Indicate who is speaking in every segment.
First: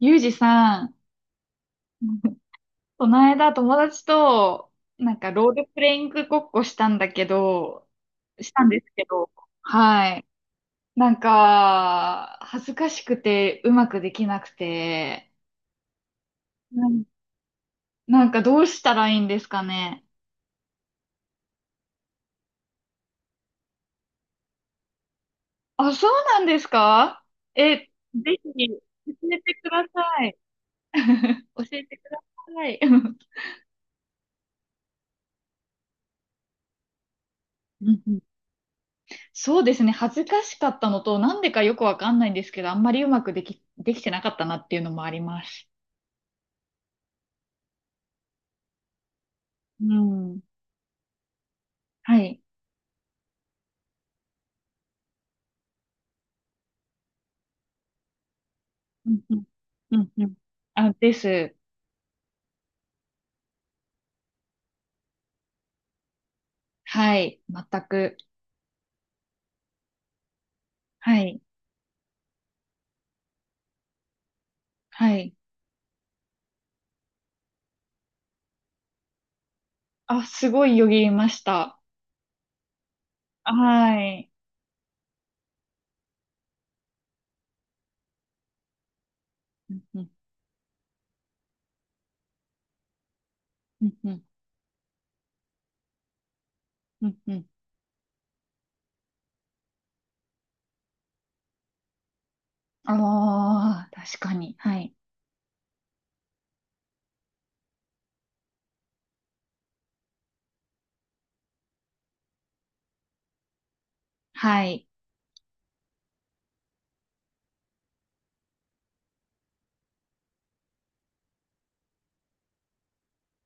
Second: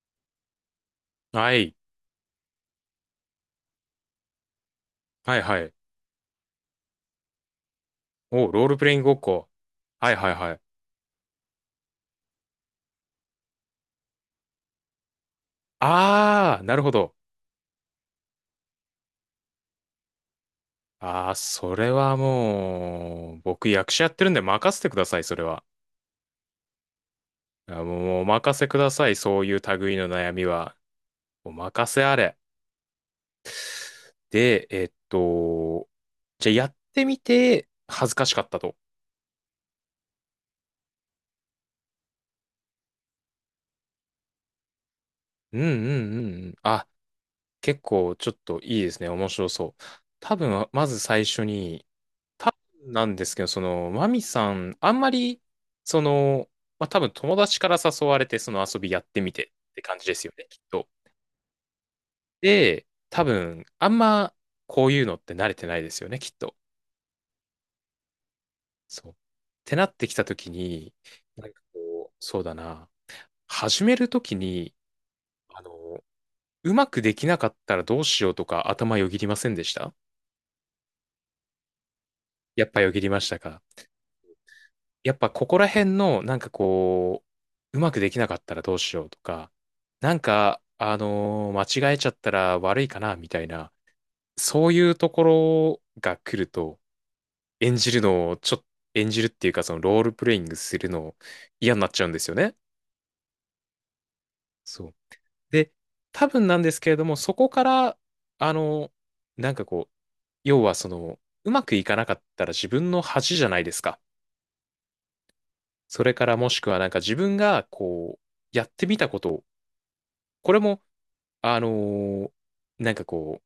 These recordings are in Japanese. Speaker 1: ゆうじさん、
Speaker 2: はい。
Speaker 1: この間友達と、なんか
Speaker 2: はい
Speaker 1: ロー
Speaker 2: は
Speaker 1: ル
Speaker 2: い。
Speaker 1: プレイングごっこしたんだけど、
Speaker 2: お、
Speaker 1: した
Speaker 2: ロ
Speaker 1: ん
Speaker 2: ール
Speaker 1: で
Speaker 2: プ
Speaker 1: す
Speaker 2: レイン
Speaker 1: け
Speaker 2: グごっ
Speaker 1: ど、
Speaker 2: こ。は
Speaker 1: は
Speaker 2: い
Speaker 1: い。
Speaker 2: はいはい。
Speaker 1: なんか、恥ずかしくてうまくできなくて、
Speaker 2: あー、な
Speaker 1: な
Speaker 2: るほ
Speaker 1: ん
Speaker 2: ど。
Speaker 1: なんかどうしたらいいんですかね。
Speaker 2: あー、それはもう、僕役者やってるんで任せてください、それは。
Speaker 1: あ、そうなんですか？え、
Speaker 2: あも
Speaker 1: ぜ
Speaker 2: う、もうお任
Speaker 1: ひ、
Speaker 2: せくださ
Speaker 1: 教
Speaker 2: い、
Speaker 1: え
Speaker 2: そうい
Speaker 1: て
Speaker 2: う
Speaker 1: くだ
Speaker 2: 類の
Speaker 1: さ
Speaker 2: 悩
Speaker 1: い。
Speaker 2: みは。お
Speaker 1: 教え
Speaker 2: 任
Speaker 1: てく
Speaker 2: せあ
Speaker 1: だ
Speaker 2: れ。
Speaker 1: さい。うん
Speaker 2: で、じゃあやってみて、
Speaker 1: う
Speaker 2: 恥ず
Speaker 1: ん。
Speaker 2: かしかったと。
Speaker 1: そうですね。恥ずかしかったのと、なんでかよくわかんないんですけど、あんまりうまくできてなかったなっていうのもありま
Speaker 2: うんう
Speaker 1: す。
Speaker 2: んうんうん。あ、結構ちょっといいですね。面白そう。
Speaker 1: う
Speaker 2: 多
Speaker 1: ん。
Speaker 2: 分、まず最初に、
Speaker 1: はい。
Speaker 2: 多分なんですけど、その、マミさん、あんまり、その、まあ、多分友達から誘われて、その遊びやっ
Speaker 1: うん
Speaker 2: てみ
Speaker 1: うん。
Speaker 2: てって
Speaker 1: う
Speaker 2: 感じ
Speaker 1: ん
Speaker 2: で
Speaker 1: う
Speaker 2: すよ
Speaker 1: ん。
Speaker 2: ね、きっと。
Speaker 1: あ、です。
Speaker 2: で、多分、あんま、こういうのって慣れてないですよね、きっと。
Speaker 1: はい。全く。
Speaker 2: そう。ってなってきたときに、
Speaker 1: はい。
Speaker 2: なんかこう、そうだな、始めるときに、
Speaker 1: はい。
Speaker 2: あの、うまくできなかったらどうしようとか頭よぎりませんでした？
Speaker 1: あ、すごいよぎりました。
Speaker 2: やっぱよぎりましたか？
Speaker 1: はい。
Speaker 2: やっぱここら辺の、なんかこう、うまくできなかったらどうしようとか、
Speaker 1: うんうん。
Speaker 2: なんか、間違えちゃったら悪いかな、みたいな、
Speaker 1: うんうん。
Speaker 2: そういうところが来ると、
Speaker 1: うんうん。
Speaker 2: 演じるのを、ちょっと、演じるっていうか、そのロールプレイングするの嫌になっちゃうんですよね。
Speaker 1: ああ、確かに。は
Speaker 2: そ
Speaker 1: い。
Speaker 2: う。で、多分なんですけれども、そこから、あのなんかこう、要はその、うまくいかなかったら自分の恥じゃないですか。
Speaker 1: はい。
Speaker 2: それからもしくはなんか自分がこう、やってみたことこれも、あのーなんかこ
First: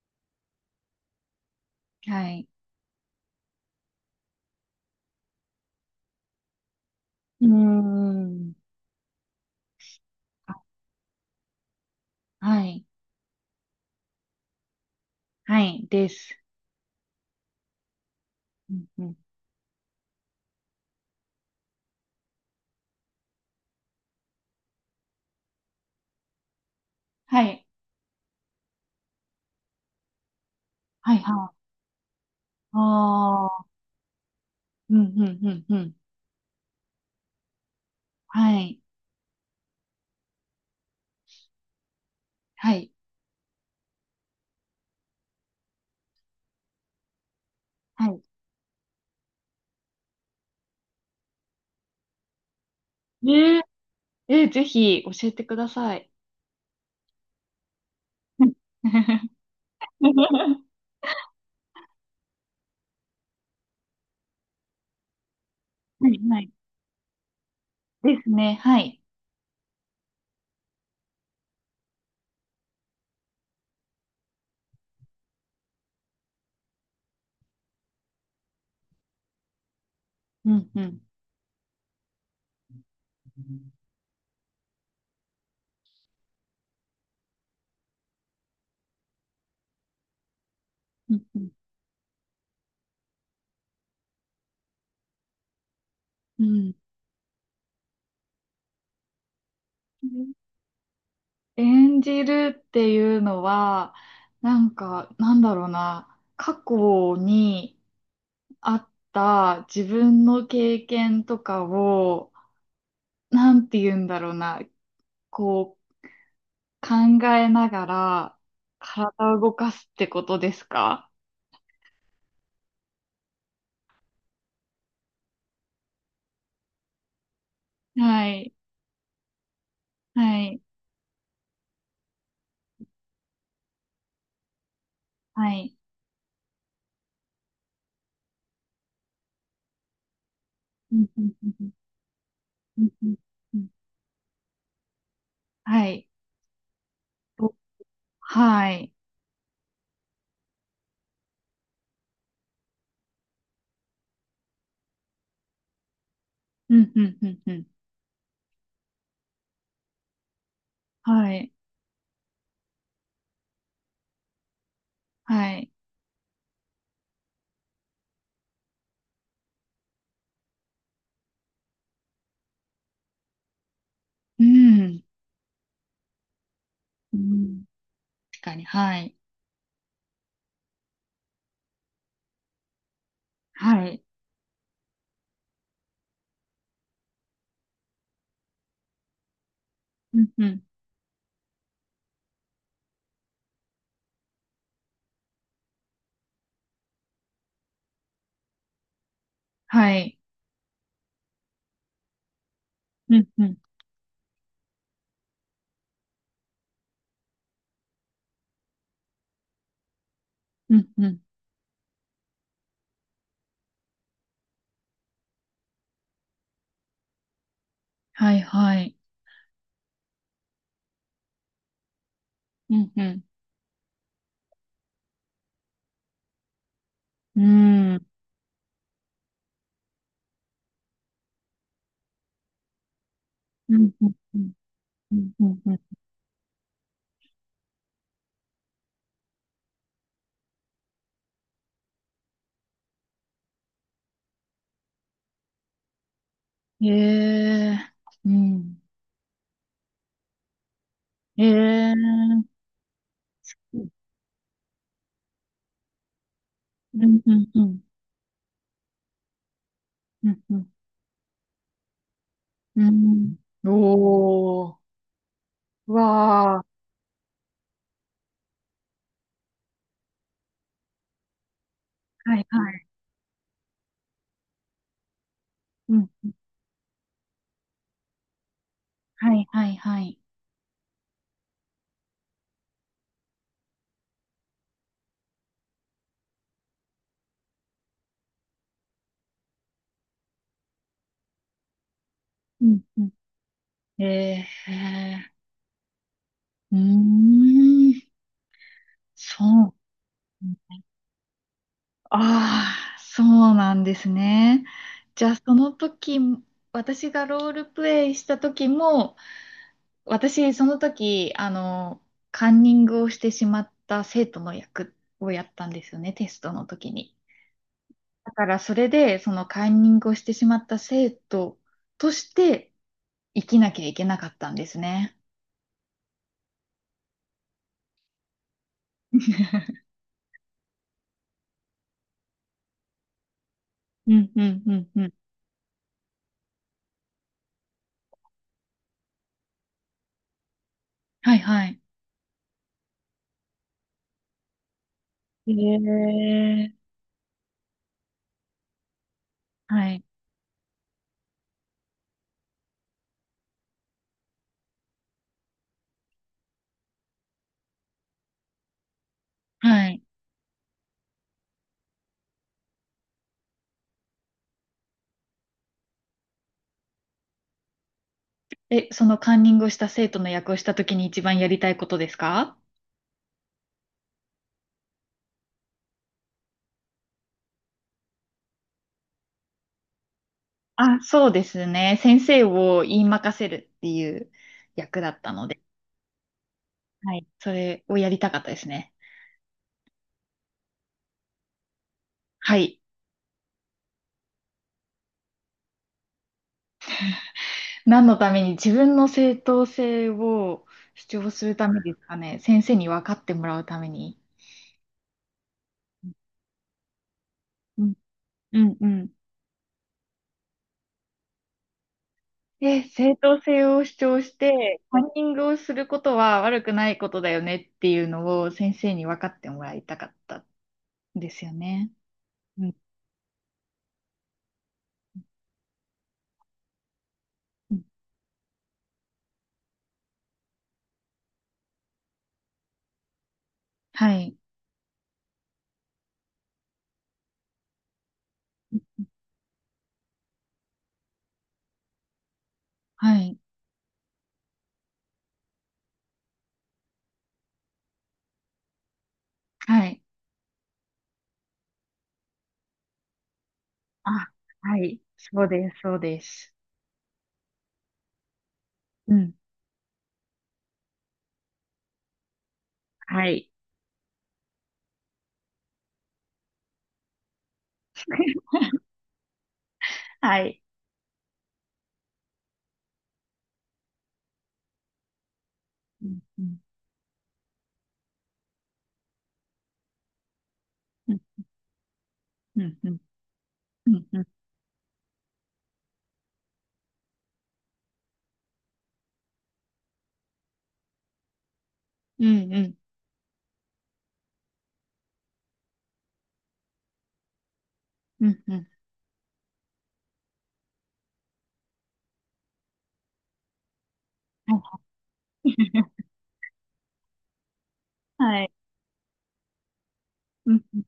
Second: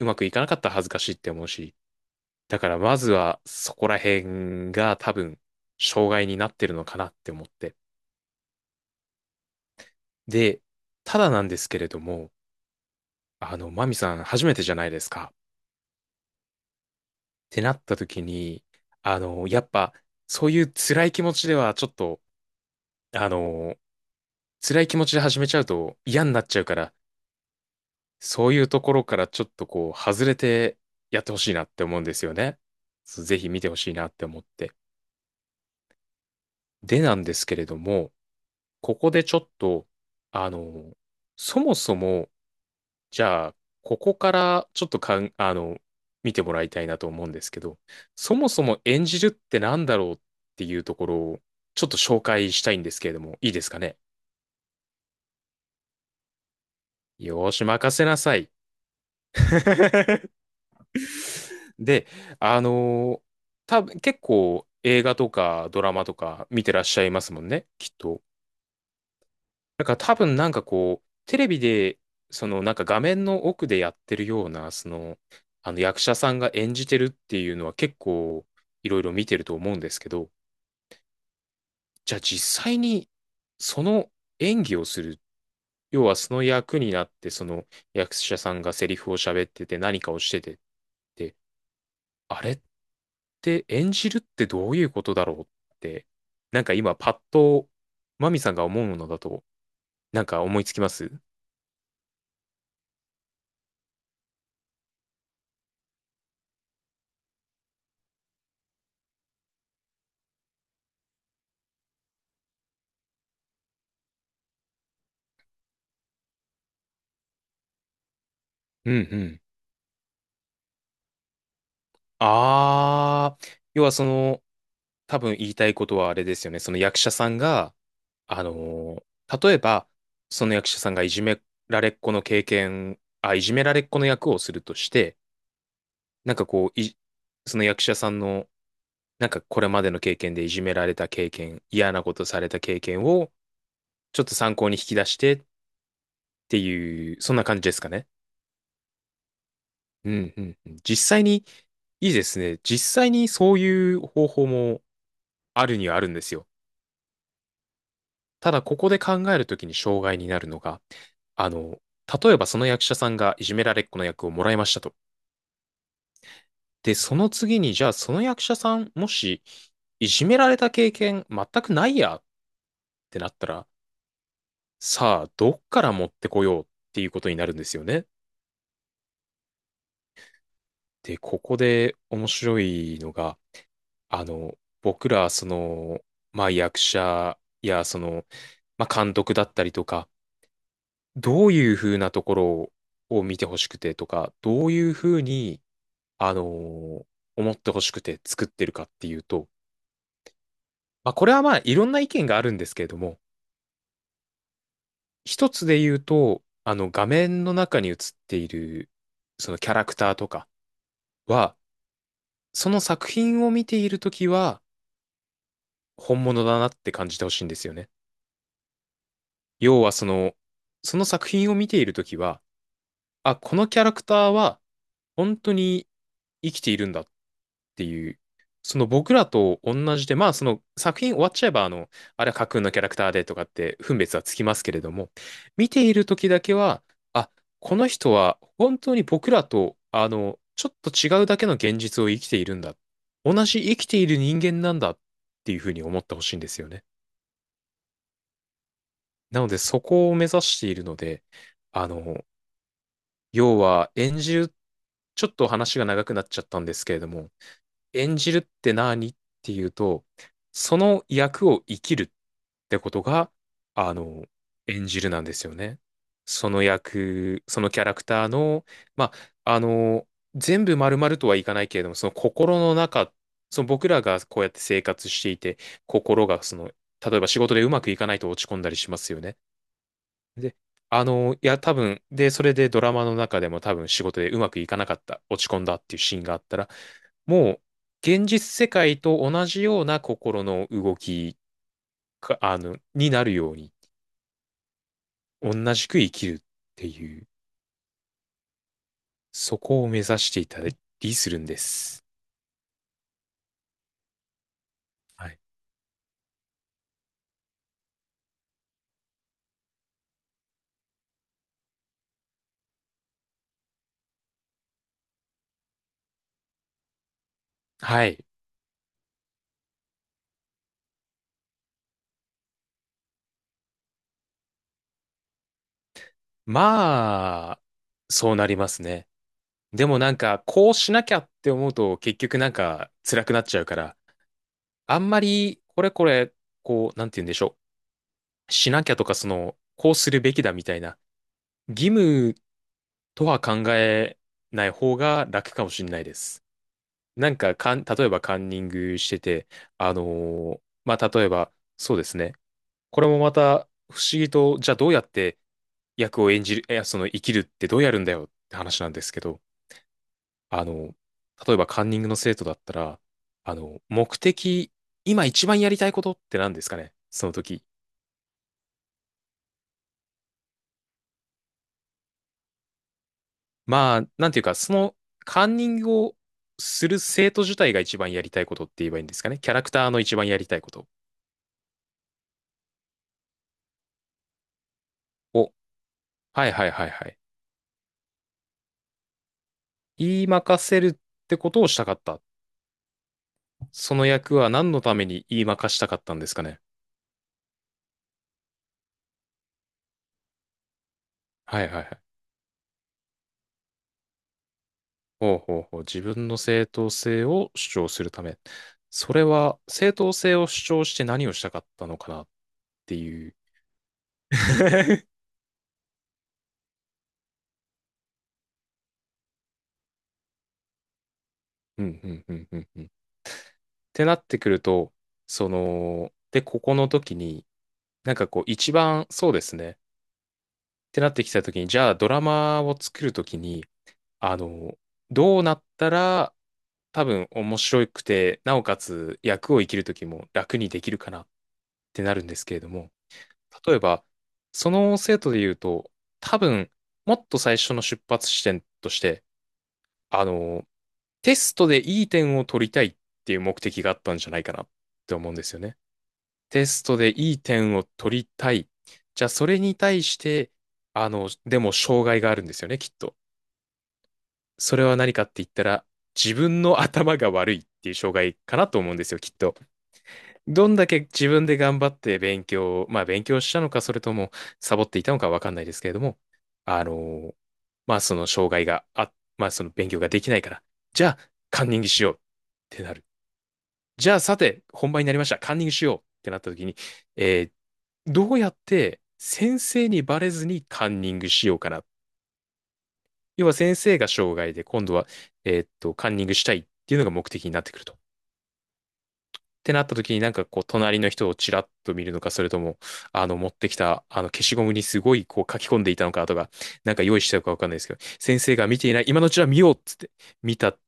Speaker 2: う、うまくいかなかったら恥ずかしいって思うし、
Speaker 1: はい。
Speaker 2: だからまずはそこら辺が多分、障害になってるのかなって思
Speaker 1: う
Speaker 2: っ
Speaker 1: ー
Speaker 2: て。
Speaker 1: ん。あ、
Speaker 2: で、ただなんですけれども、
Speaker 1: はい。
Speaker 2: あの、マミさん初めてじゃないですか。
Speaker 1: はい。です。
Speaker 2: ってなった時に、
Speaker 1: うんうん。
Speaker 2: あの、やっぱ、そういう辛い気持ちではちょっと、あの、辛い気持ちで始めちゃうと嫌になっちゃうから、
Speaker 1: はい。
Speaker 2: そういうところからちょっとこう、外れて
Speaker 1: はい。
Speaker 2: やってほ
Speaker 1: は
Speaker 2: しいな
Speaker 1: い。
Speaker 2: って思うんですよね。そうぜ
Speaker 1: あ
Speaker 2: ひ見
Speaker 1: あ。
Speaker 2: てほしいなって思って。
Speaker 1: うん、うん、うん、うん。
Speaker 2: でなんですけれども、
Speaker 1: はい、
Speaker 2: ここでちょっと、あの、そもそも、
Speaker 1: はい、
Speaker 2: じゃあ、ここからちょっとかん、あの、見てもらいたいなと思うんですけど、
Speaker 1: はい。
Speaker 2: そもそも演じるってなんだろうっていうところを、ちょっと紹介したいんですけれども、いい
Speaker 1: ね
Speaker 2: で
Speaker 1: え、
Speaker 2: すかね？
Speaker 1: ぜひ教えてください。
Speaker 2: よーし、任せなさ
Speaker 1: う
Speaker 2: い。
Speaker 1: ん。
Speaker 2: で、あのー多分結構映画とかドラマ
Speaker 1: は
Speaker 2: と
Speaker 1: い、は
Speaker 2: か
Speaker 1: い。
Speaker 2: 見てらっしゃいますもんね、きっ
Speaker 1: で
Speaker 2: と。
Speaker 1: すね、はい。
Speaker 2: だから多分なんかこう、テレビで、そのなんか画面の奥でやってるような、その、あの役者さんが演じてるっていうのは結構いろいろ見てると思うんですけど、
Speaker 1: うん、うん。
Speaker 2: じゃあ実際にその演技をする、要はその役になって、その役者さんがセリフを喋ってて何かをしててっ
Speaker 1: う
Speaker 2: て、
Speaker 1: ん、
Speaker 2: あれって演じるってどういうことだろうって、
Speaker 1: う
Speaker 2: なんか
Speaker 1: ん。
Speaker 2: 今パッとマミさんが思うものだと、
Speaker 1: う
Speaker 2: なん
Speaker 1: ん。
Speaker 2: か思いつきます？
Speaker 1: 演じるっていうのは、なんか、なんだろうな、過去にあった自分の経験とかを、なんて言うんだろうな、こう、考えながら
Speaker 2: うんう
Speaker 1: 体を
Speaker 2: ん。
Speaker 1: 動かすってことですか？
Speaker 2: あー、要はその、多分言いたいことはあれですよね。その役者さんが、
Speaker 1: は
Speaker 2: あ
Speaker 1: い。
Speaker 2: のー例えば、
Speaker 1: は
Speaker 2: その
Speaker 1: い。
Speaker 2: 役者さんがいじめられっ子の経験、あ、いじめられっ子の役をするとして、
Speaker 1: はい。
Speaker 2: なんかこう、い、その役者さんの、なんかこれまでの経験でいじめられ
Speaker 1: うん
Speaker 2: た
Speaker 1: う
Speaker 2: 経
Speaker 1: ん
Speaker 2: 験、
Speaker 1: うん
Speaker 2: 嫌なことされた経
Speaker 1: うん
Speaker 2: 験
Speaker 1: うん
Speaker 2: を、
Speaker 1: うん。
Speaker 2: ちょっと参考に引き出してっ
Speaker 1: はい。
Speaker 2: ていう、そんな
Speaker 1: お、
Speaker 2: 感じですかね。
Speaker 1: はい。
Speaker 2: うんうんうん。実際に、いいですね。実際にそういう方法もあるにはあるんですよ。
Speaker 1: うんうんうんうん。
Speaker 2: ただ、ここで考えるときに障害になるのが、
Speaker 1: は
Speaker 2: あ
Speaker 1: い。
Speaker 2: の、例えばその役者さんがいじめられっ子の役をもらいましたと。
Speaker 1: はい。
Speaker 2: で、その次に、じゃあその役者さん、もし、いじめられた経験全くないやってなったら、
Speaker 1: うん。
Speaker 2: さあ、どっから持ってこようっていう
Speaker 1: う
Speaker 2: ことになるんで
Speaker 1: ん。
Speaker 2: すよね。
Speaker 1: 確かに。はい。
Speaker 2: で、ここで面白いのが、
Speaker 1: はい。
Speaker 2: あの、僕ら、その、まあ、役者や、その、まあ、監督だったりとか、
Speaker 1: うんうん。
Speaker 2: どういうふうなところを見てほしくてとか、どういうふうに、あのー思ってほしくて作ってるかっていうと、
Speaker 1: はい。
Speaker 2: まあ、これはまあ、いろんな意見があるんですけれど
Speaker 1: う
Speaker 2: も、
Speaker 1: んうん
Speaker 2: 一つで言うと、あの、画面の中に映っている、そのキャラクターとか
Speaker 1: うんうん。
Speaker 2: は、その作品を見ているときは、本物だなって感じてほしいんですよね。
Speaker 1: はい。はい。
Speaker 2: 要はその、その作品を見ているときは、
Speaker 1: うんうん。
Speaker 2: あ、このキャラクターは本当に生きているんだっ
Speaker 1: う
Speaker 2: て
Speaker 1: ん。
Speaker 2: いう、その僕らと同じで、まあその作品終わっちゃえば、あの、あれは架空のキャラクターでとかって
Speaker 1: うん
Speaker 2: 分
Speaker 1: うん
Speaker 2: 別はつ
Speaker 1: う
Speaker 2: き
Speaker 1: ん
Speaker 2: ますけれども、
Speaker 1: うん
Speaker 2: 見
Speaker 1: うんう
Speaker 2: ているときだけは、あ、この人は本当に僕らと、あの、ちょっと違うだけの現実を生きているんだ。同じ生きている人間なんだっていうふうに思ってほしいんですよね。
Speaker 1: ん。ええ。うん。
Speaker 2: なのでそこを目指しているので、
Speaker 1: え
Speaker 2: あ
Speaker 1: え。
Speaker 2: の、要
Speaker 1: う
Speaker 2: は演じる、ちょっと話が長くなっちゃったんですけれ
Speaker 1: ん
Speaker 2: ども、
Speaker 1: うんうん。
Speaker 2: 演じるって何っていうと、
Speaker 1: うん、うん、
Speaker 2: その役を生きるって
Speaker 1: う
Speaker 2: ことが、
Speaker 1: ん。
Speaker 2: あの、
Speaker 1: おー、
Speaker 2: 演じるなんですよね。
Speaker 1: う
Speaker 2: そ
Speaker 1: わ
Speaker 2: の
Speaker 1: ー。
Speaker 2: 役、そのキャラクターの、まあ、あの、全部丸々とはいかないけれども、その
Speaker 1: はい
Speaker 2: 心
Speaker 1: は
Speaker 2: の
Speaker 1: い、
Speaker 2: 中、その僕らがこうやって生活していて、
Speaker 1: うん、
Speaker 2: 心がその、例えば仕事でうまくいかないと落ち込んだりしますよ
Speaker 1: は
Speaker 2: ね。
Speaker 1: いはいはい、
Speaker 2: で、あの、いや、多分、で、それでドラマの中でも多分仕事でうまくいかなかった、落ち込んだっていうシーンがあったら、もう、現実世界と同じような心の動きか、あ
Speaker 1: う
Speaker 2: の、
Speaker 1: ん、う
Speaker 2: にな
Speaker 1: ん。
Speaker 2: るように、
Speaker 1: えー、
Speaker 2: 同じく生きるっ
Speaker 1: うー
Speaker 2: ていう、
Speaker 1: ん、そ
Speaker 2: そ
Speaker 1: う、
Speaker 2: こを目指していたりするんです。
Speaker 1: ああ、そうなんですね。じ
Speaker 2: は
Speaker 1: ゃあ、
Speaker 2: い。
Speaker 1: その時、私がロールプレイした時も、私、その時、カンニングをしてしまった生徒の役をやったんですよね、テストの時に。
Speaker 2: はい。
Speaker 1: だからそれで、そのカンニングをしてしまった生徒として生きなきゃいけなかったんですね。
Speaker 2: まあ、そうなりますね。で もなんか、こうしなきゃって思うと、結局なんか、辛くなっちゃうから、
Speaker 1: うんうんうん
Speaker 2: あ
Speaker 1: う
Speaker 2: ん
Speaker 1: ん。
Speaker 2: まり、こう、なんて言うんでしょう。しなきゃとか、その、こうするべきだみたいな、
Speaker 1: はいはい。
Speaker 2: 義務とは考えない方が楽
Speaker 1: へ
Speaker 2: かもしれないです。
Speaker 1: え。
Speaker 2: なんか、かん、例えばカンニングしてて、
Speaker 1: はい。
Speaker 2: まあ、例えば、そうですね。これもまた不思議と、じゃあどうやって役を演じる、いや、その生きるってどうやるんだよって話なんですけど、
Speaker 1: はい。
Speaker 2: あの、例えばカンニングの生徒だったら、あの、目的、今一番やりたいことって何ですかねその時？
Speaker 1: え、そのカンニングをした生徒の役をしたときに一番やりたいことですか？
Speaker 2: まあ、なんていうか、そのカンニングをする生徒自体が一番やりたいことって言えばいいんですかね？キャラクターの一番やりたいこと
Speaker 1: あ、そうですね。先生を言い任せるっていう役だったの
Speaker 2: を。
Speaker 1: で、
Speaker 2: はいはいはいは
Speaker 1: は
Speaker 2: い。
Speaker 1: い。それをやりたかったですね。
Speaker 2: 言いまかせるってことをしたかった。
Speaker 1: はい。
Speaker 2: その役は何のために言いまかしたかったんですかね？
Speaker 1: 何のために自分の正当性を主張する
Speaker 2: は
Speaker 1: た
Speaker 2: い
Speaker 1: め
Speaker 2: はいは
Speaker 1: です
Speaker 2: い。
Speaker 1: かね。先生に分かってもらうために。
Speaker 2: ほうほうほう。自分の正当性を主
Speaker 1: う
Speaker 2: 張
Speaker 1: ん、
Speaker 2: するため。
Speaker 1: うん、うん。
Speaker 2: それは正当性を主張して何をしたかったのかなっ
Speaker 1: で、
Speaker 2: て
Speaker 1: 正
Speaker 2: いう。
Speaker 1: 当性を主張して、カ ンニングをすることは悪くないことだよねっていうのを先生に分かってもらいたかったんですよ
Speaker 2: う
Speaker 1: ね。
Speaker 2: んうんうんうん
Speaker 1: うん、
Speaker 2: うん。ってなってくると、その、で、ここの時に、
Speaker 1: うん。
Speaker 2: なんかこう一番そうですね。ってなってきたときに、じゃあドラマを作るときに、
Speaker 1: はい。
Speaker 2: あの、どうなったら多分面白くて、なおかつ役を生きるときも楽にできるかなってなるんですけれども、
Speaker 1: はい。
Speaker 2: 例えば、その生徒で言うと、多分、もっと最初の出発地点として、
Speaker 1: はい。
Speaker 2: あの、テストでいい点を取りたいっていう目的があったんじゃ
Speaker 1: あ、
Speaker 2: ないかなっ
Speaker 1: はい。
Speaker 2: て思うんで
Speaker 1: そう
Speaker 2: すよ
Speaker 1: です。
Speaker 2: ね。
Speaker 1: そうです。
Speaker 2: テストでいい点を取りたい。
Speaker 1: う
Speaker 2: じゃあ、
Speaker 1: ん、
Speaker 2: それに対して、でも障害があるんですよね、きっと。
Speaker 1: はい。
Speaker 2: それは何かって言ったら、自分の頭が悪いっていう障害か なと思うんですよ、きっと。
Speaker 1: はい。
Speaker 2: どんだけ自分で頑張って勉強を、まあ勉強したのか、それともサボっていたのかわかんないですけれど
Speaker 1: うん、
Speaker 2: も、
Speaker 1: うん、
Speaker 2: あの、まあその障害があ、まあその勉強ができないから、じゃ
Speaker 1: う
Speaker 2: あ
Speaker 1: ん、
Speaker 2: カンニングしようっ
Speaker 1: うん、
Speaker 2: て
Speaker 1: う
Speaker 2: な
Speaker 1: ん、
Speaker 2: る。
Speaker 1: うん、
Speaker 2: じゃ
Speaker 1: う
Speaker 2: あ
Speaker 1: ん、
Speaker 2: さて、本番になりました。カンニングしようってなった時に、えーどうやって先生にバレずにカンニングしようかな。
Speaker 1: うん、
Speaker 2: 要は先生が障害で、今度は、カンニングしたいっていうのが目的になってくると。
Speaker 1: うん、うん。
Speaker 2: てなった時になんかこう隣の人をちらっと見るのか、それとも、あの持ってきたあの消しゴムにすごいこう書き込んでいた のかとか、なんか用意してたかわかんないですけど、先
Speaker 1: はい。
Speaker 2: 生が見ていない、今のうちは見ようっつって、
Speaker 1: う
Speaker 2: 見
Speaker 1: ん、
Speaker 2: た、
Speaker 1: うん。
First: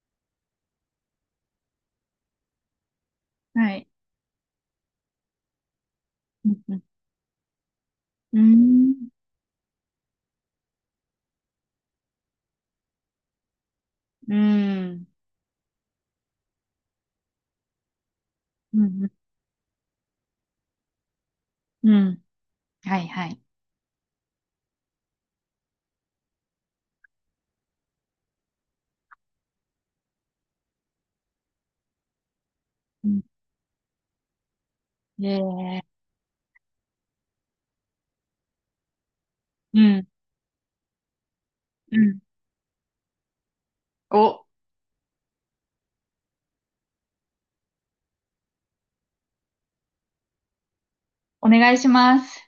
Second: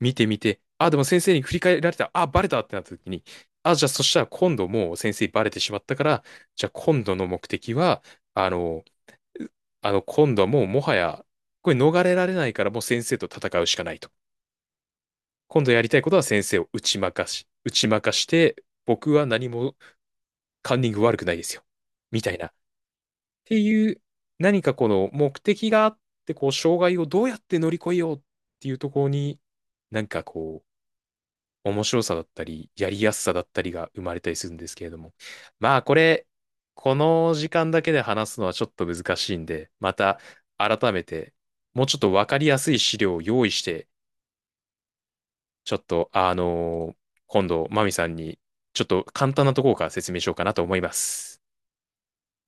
Speaker 2: 見てみて、あ、でも先生に振り返られた、あ、バレたってなった時に、
Speaker 1: は
Speaker 2: あ、じゃ
Speaker 1: い。
Speaker 2: あそしたら今度もう先生バレてしまったから、
Speaker 1: うん、
Speaker 2: じゃあ
Speaker 1: うん。
Speaker 2: 今度の目的は、あの、あの今度はもうもはや、これ逃れられないからもう先生と戦うしかないと。
Speaker 1: うん。
Speaker 2: 今度やりたいことは先生を打ち負かし、打ち負かして、
Speaker 1: うん。う
Speaker 2: 僕
Speaker 1: ん。
Speaker 2: は何もカンニング悪くないですよ、
Speaker 1: う
Speaker 2: み
Speaker 1: ん。
Speaker 2: たいな。っ
Speaker 1: はい、はい。
Speaker 2: ていう、何かこの目的があって、こう、障害をどうやって乗り越えようっていうところに、なんかこ面白さだったり、やり
Speaker 1: う
Speaker 2: や
Speaker 1: ん。
Speaker 2: すさだったりが生まれたりするんですけれども。
Speaker 1: え
Speaker 2: ま
Speaker 1: ー、
Speaker 2: あ、これ、この時間だけで話すのはちょっと難しいんで、
Speaker 1: う
Speaker 2: ま
Speaker 1: ん。
Speaker 2: た改めて、もう
Speaker 1: う
Speaker 2: ちょっと
Speaker 1: ん。
Speaker 2: わかりやすい資料を用意して、
Speaker 1: お、
Speaker 2: ちょっと、あの今度、マミさんに、ちょっと簡単なところから説明しようかなと思います。
Speaker 1: お願いします。